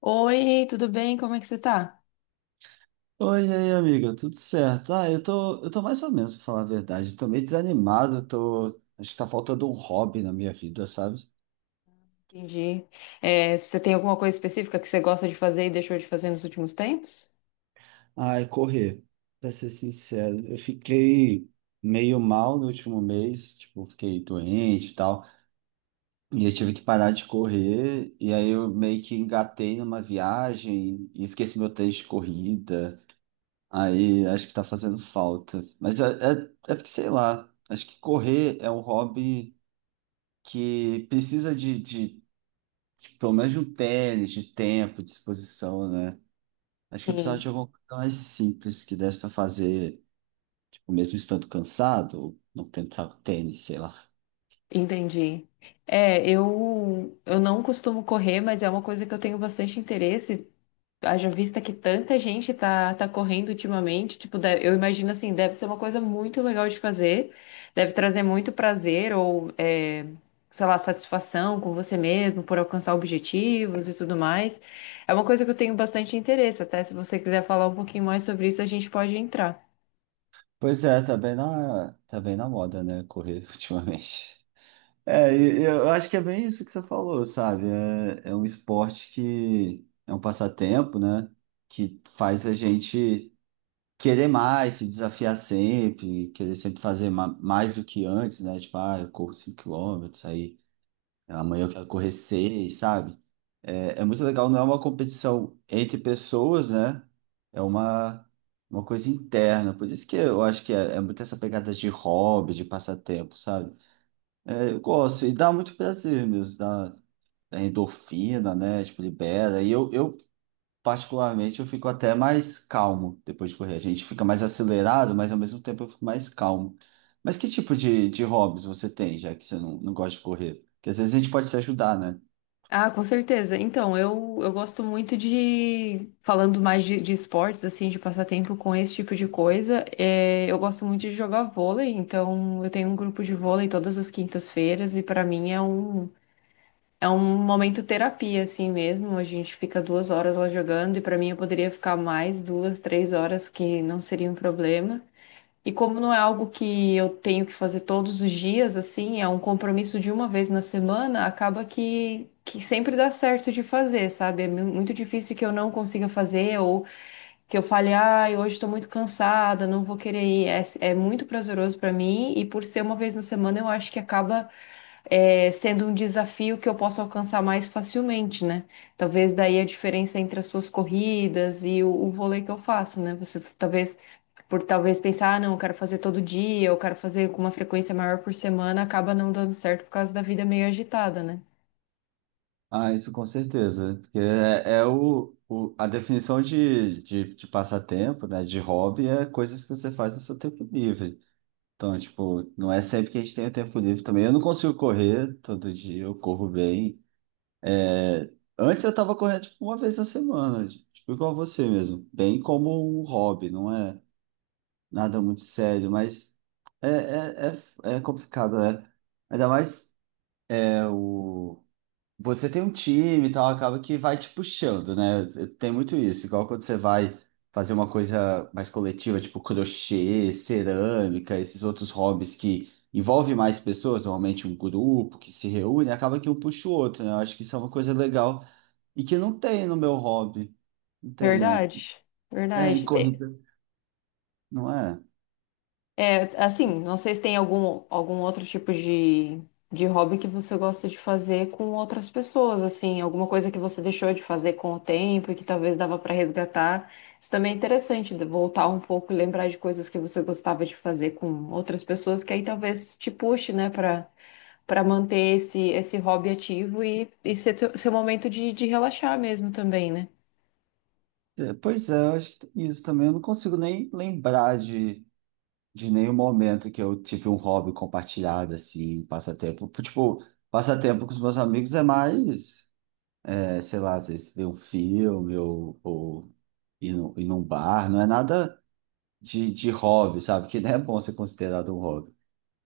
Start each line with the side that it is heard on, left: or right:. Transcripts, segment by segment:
left: Oi, tudo bem? Como é que você tá?
right: Oi, e aí, amiga, tudo certo? Eu tô mais ou menos, pra falar a verdade. Tô meio desanimado, Acho que tá faltando um hobby na minha vida, sabe?
left: Entendi. É, você tem alguma coisa específica que você gosta de fazer e deixou de fazer nos últimos tempos?
right: Ai, correr, pra ser sincero. Eu fiquei meio mal no último mês, tipo, fiquei doente e tal. E eu tive que parar de correr, e aí eu meio que engatei numa viagem e esqueci meu tênis de corrida. Aí acho que tá fazendo falta. Mas é porque, sei lá, acho que correr é um hobby que precisa de pelo menos de um tênis, de tempo, de disposição, né? Acho que eu precisava
left: Sim,
right: de alguma coisa mais simples que desse para fazer, tipo, mesmo estando cansado, ou não tentar o tênis, sei lá.
left: entendi. É, eu não costumo correr, mas é uma coisa que eu tenho bastante interesse. Haja vista que tanta gente tá correndo ultimamente, tipo, eu imagino assim, deve ser uma coisa muito legal de fazer, deve trazer muito prazer ou, é, sei lá, satisfação com você mesmo por alcançar objetivos e tudo mais. É uma coisa que eu tenho bastante interesse, até se você quiser falar um pouquinho mais sobre isso, a gente pode entrar.
right: Pois é, tá bem na moda, né? Correr ultimamente. É, e eu acho que é bem isso que você falou, sabe? É, é um esporte que é um passatempo, né? Que faz a gente querer mais, se desafiar sempre, querer sempre fazer mais do que antes, né? Tipo, ah, eu corro 5 km aí amanhã eu quero correr 6, sabe? É, é muito legal, não é uma competição entre pessoas, né? É uma, uma coisa interna. Por isso que eu acho que é, é muito essa pegada de hobby, de passatempo, sabe? É, eu gosto e dá muito prazer mesmo, dá endorfina, né? Tipo, libera. E eu particularmente, eu fico até mais calmo depois de correr. A gente fica mais acelerado, mas ao mesmo tempo eu fico mais calmo. Mas que tipo de hobbies você tem, já que você não gosta de correr? Porque às vezes a gente pode se ajudar, né?
left: Ah, com certeza. Então, eu gosto muito de, falando mais de esportes, assim, de passar tempo com esse tipo de coisa, é, eu gosto muito de jogar vôlei, então eu tenho um grupo de vôlei todas as quintas-feiras e para mim é um momento terapia, assim mesmo. A gente fica 2 horas lá jogando e para mim eu poderia ficar mais 2, 3 horas, que não seria um problema. E como não é algo que eu tenho que fazer todos os dias, assim, é um compromisso de uma vez na semana, acaba que sempre dá certo de fazer, sabe? É muito difícil que eu não consiga fazer ou que eu fale, ai, hoje estou muito cansada, não vou querer ir. É, é muito prazeroso para mim e por ser uma vez na semana, eu acho que acaba é, sendo um desafio que eu posso alcançar mais facilmente, né? Talvez daí a diferença entre as suas corridas e o vôlei que eu faço, né? Você talvez, por talvez pensar, ah, não, eu quero fazer todo dia, eu quero fazer com uma frequência maior por semana, acaba não dando certo por causa da vida meio agitada, né?
right: Ah, isso com certeza. Porque é, é a definição de passatempo, né? De hobby é coisas que você faz no seu tempo livre. Então, tipo, não é sempre que a gente tem o tempo livre também. Eu não consigo correr todo dia, eu corro bem. É, antes eu estava correndo tipo, uma vez na semana, tipo igual você mesmo, bem como um hobby, não é nada muito sério, mas é, é, é complicado, né? Ainda mais é, o você tem um time e tal, acaba que vai te puxando, né? Tem muito isso, igual quando você vai fazer uma coisa mais coletiva, tipo crochê, cerâmica, esses outros hobbies que envolve mais pessoas, normalmente um grupo que se reúne, acaba que um puxa o outro, né? Eu acho que isso é uma coisa legal e que não tem no meu hobby. Não tem, né?
left: Verdade,
right: É, em
left: verdade.
right: corrida, não é?
left: Assim, não sei se tem algum, algum outro tipo de hobby que você gosta de fazer com outras pessoas, assim, alguma coisa que você deixou de fazer com o tempo e que talvez dava para resgatar. Isso também é interessante, de voltar um pouco e lembrar de coisas que você gostava de fazer com outras pessoas, que aí talvez te puxe, né, para manter esse, esse hobby ativo e ser seu momento de relaxar mesmo também, né?
right: É, Pois é, eu acho que tem isso também. Eu não consigo nem lembrar de nenhum momento que eu tive um hobby compartilhado, assim, passatempo. Tipo, passatempo com os meus amigos é mais, é, sei lá, às vezes ver um filme ou ir num bar, não é nada de hobby, sabe? Que não é bom ser considerado um hobby.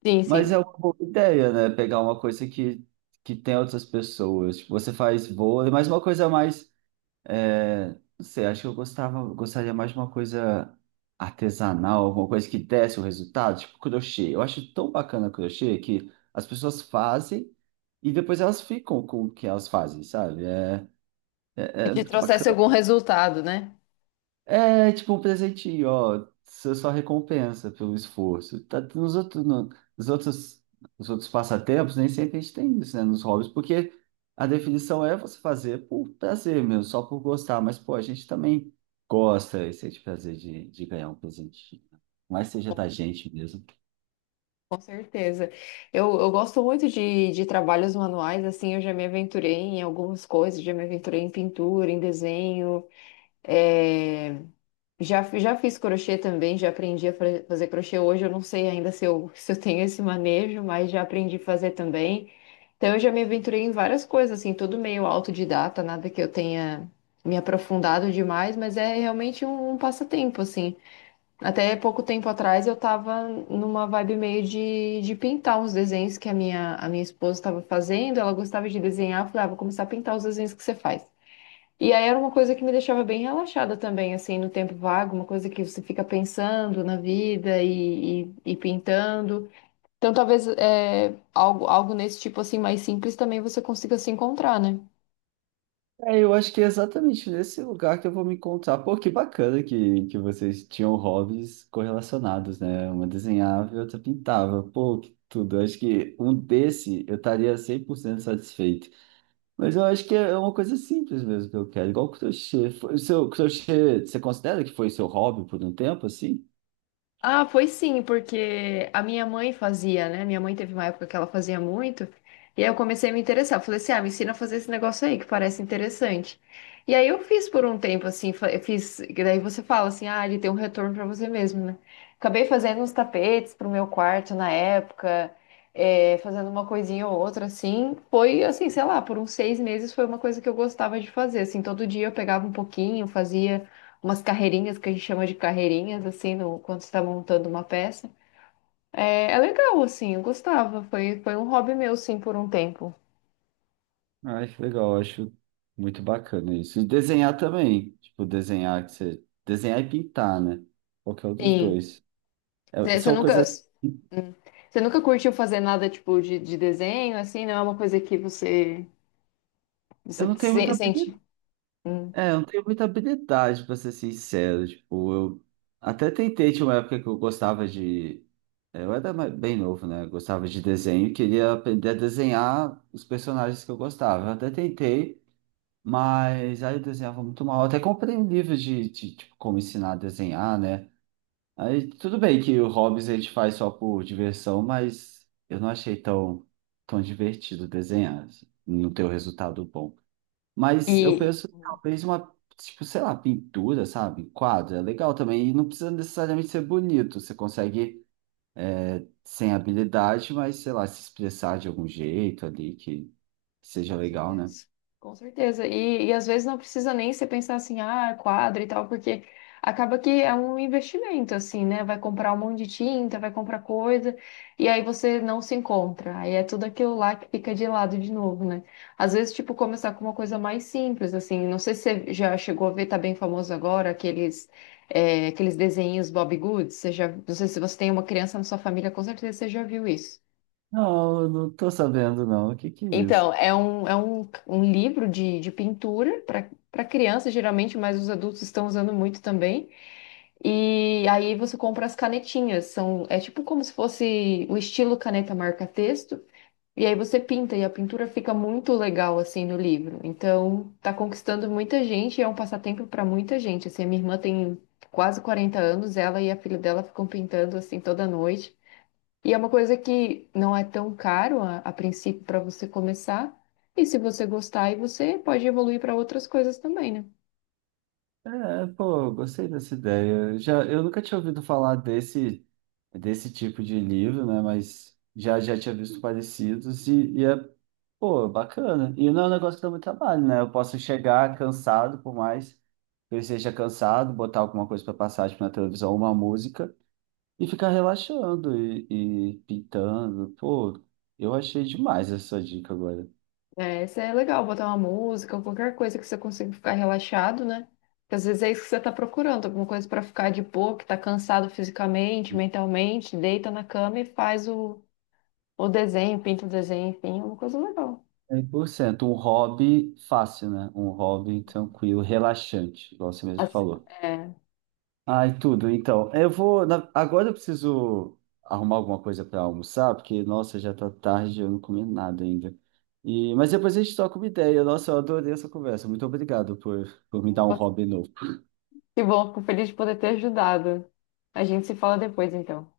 left: Sim,
right: Mas
left: sim.
right: é uma boa ideia, né? Pegar uma coisa que tem outras pessoas. Tipo, você faz vôlei, mas uma coisa mais não sei, acho que eu gostava, gostaria mais de uma coisa artesanal, alguma coisa que desse o resultado, tipo crochê. Eu acho tão bacana crochê que as pessoas fazem e depois elas ficam com o que elas fazem, sabe?
left: E
right: É
left: te
right: muito
left: trouxesse
right: bacana.
left: algum resultado, né?
right: É tipo um presentinho, ó. Você só recompensa pelo esforço. Tá, nos outros, nos outros passatempos, nem sempre a gente tem isso, né? Nos hobbies, porque a definição é você fazer por prazer mesmo, só por gostar. Mas, pô, a gente também gosta e sente prazer de ganhar um presentinho. Né? Mas seja da gente mesmo.
left: Com certeza. Eu gosto muito de trabalhos manuais, assim, eu já me aventurei em algumas coisas, já me aventurei em pintura, em desenho, é, já, já fiz crochê também, já aprendi a fazer crochê. Hoje eu não sei ainda se eu, se eu tenho esse manejo, mas já aprendi a fazer também. Então eu já me aventurei em várias coisas, assim, tudo meio autodidata, nada que eu tenha me aprofundado demais, mas é realmente um, um passatempo, assim. Até pouco tempo atrás eu tava numa vibe meio de pintar uns desenhos que a minha esposa estava fazendo, ela gostava de desenhar, eu falei, ah, vou começar a pintar os desenhos que você faz. E aí era uma coisa que me deixava bem relaxada também, assim, no tempo vago, uma coisa que você fica pensando na vida e pintando. Então talvez é, algo, algo nesse tipo assim mais simples também você consiga se encontrar, né?
right: É, eu acho que é exatamente nesse lugar que eu vou me encontrar. Pô, que bacana que vocês tinham hobbies correlacionados, né? Uma desenhava e outra pintava. Pô, que tudo. Eu acho que um desse eu estaria 100% satisfeito. Mas eu acho que é uma coisa simples mesmo que eu quero, igual crochê. O seu crochê, você considera que foi seu hobby por um tempo, assim?
left: Ah, foi sim, porque a minha mãe fazia, né? Minha mãe teve uma época que ela fazia muito, e aí eu comecei a me interessar. Eu falei assim, ah, me ensina a fazer esse negócio aí, que parece interessante. E aí eu fiz por um tempo, assim, eu fiz, e daí você fala assim, ah, ele tem um retorno pra você mesmo, né? Acabei fazendo uns tapetes pro meu quarto na época, fazendo uma coisinha ou outra, assim. Foi, assim, sei lá, por uns 6 meses foi uma coisa que eu gostava de fazer, assim, todo dia eu pegava um pouquinho, fazia umas carreirinhas que a gente chama de carreirinhas, assim, no, quando você tá montando uma peça. É, é legal, assim, eu gostava. Foi, foi um hobby meu, sim, por um tempo.
right: Ai, que legal. Eu Acho muito bacana isso. E desenhar também. Tipo, Desenhar e pintar, né? Qualquer um dos
left: Sim.
right: dois. É-
left: Você você
right: são
left: nunca.
right: coisas
left: hum. Você nunca curtiu fazer nada tipo de desenho, assim? Não é uma coisa que você,
right: Eu
left: você
right: não tenho muita
left: sente.
right: habilidade,
left: Hum.
right: é, eu não tenho muita habilidade, pra ser sincero. Tipo, eu até tentei, tinha uma época que eu gostava de. É, Eu era bem novo, né? Eu gostava de desenho, e queria aprender a desenhar os personagens que eu gostava. Eu até tentei, mas aí eu desenhava muito mal. Eu até comprei um livro tipo, como ensinar a desenhar, né? Aí tudo bem que o Hobbes a gente faz só por diversão, mas eu não achei tão divertido desenhar, assim, não ter o resultado bom. Mas eu
left: E.
right: penso, tipo, sei lá, pintura, sabe? Quadro, é legal também. E não precisa necessariamente ser bonito. Você consegue, sem habilidade, mas, sei lá, se expressar de algum jeito ali que seja
left: Com
right: legal, né?
left: certeza, com certeza. E às vezes não precisa nem você pensar assim, ah, quadro e tal, porque acaba que é um investimento, assim, né? Vai comprar um monte de tinta, vai comprar coisa, e aí você não se encontra. Aí é tudo aquilo lá que fica de lado de novo, né? Às vezes, tipo, começar com uma coisa mais simples, assim. Não sei se você já chegou a ver, tá bem famoso agora, aqueles, é, aqueles desenhos Bob Goods. Você já, não sei se você tem uma criança na sua família, com certeza você já viu isso.
right: Não, eu não tô sabendo, não. O que que é isso?
left: Então, é um, um livro de pintura para criança, geralmente, mas os adultos estão usando muito também. E aí você compra as canetinhas, são, é tipo como se fosse o estilo caneta marca-texto, e aí você pinta, e a pintura fica muito legal assim no livro. Então, tá conquistando muita gente, e é um passatempo para muita gente. Assim, a minha irmã tem quase 40 anos, ela e a filha dela ficam pintando assim toda noite. E é uma coisa que não é tão caro a princípio para você começar. E se você gostar, aí você pode evoluir para outras coisas também, né?
right: É, pô, eu gostei dessa ideia. Eu nunca tinha ouvido falar desse tipo de livro, né? Mas já, já tinha visto parecidos Pô, bacana. E não é um negócio que dá muito trabalho, né? Eu posso chegar cansado, por mais que eu esteja cansado, botar alguma coisa para passar, tipo, na televisão, uma música, e ficar relaxando e pintando. Pô, eu achei demais essa dica agora.
left: É, isso é legal, botar uma música ou qualquer coisa que você consiga ficar relaxado, né? Porque às vezes é isso que você está procurando, alguma coisa para ficar de boa, que tá cansado fisicamente, mentalmente, deita na cama e faz o desenho, pinta o desenho, enfim, é uma coisa legal.
right: É 100% um hobby fácil, né? Um hobby tranquilo, relaxante, igual você mesmo
left: Assim,
right: falou.
left: é,
right: Ai, tudo. Então, Agora eu preciso arrumar alguma coisa para almoçar, porque, nossa, já tá tarde, eu não comi nada ainda. Mas depois a gente troca uma ideia. Nossa, eu adorei essa conversa. Muito obrigado por me dar um hobby novo.
left: que bom, fico feliz de poder ter ajudado. A gente se fala depois, então.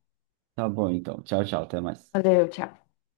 right: Tá bom, então. Tchau, tchau. Até mais.
left: Valeu, tchau.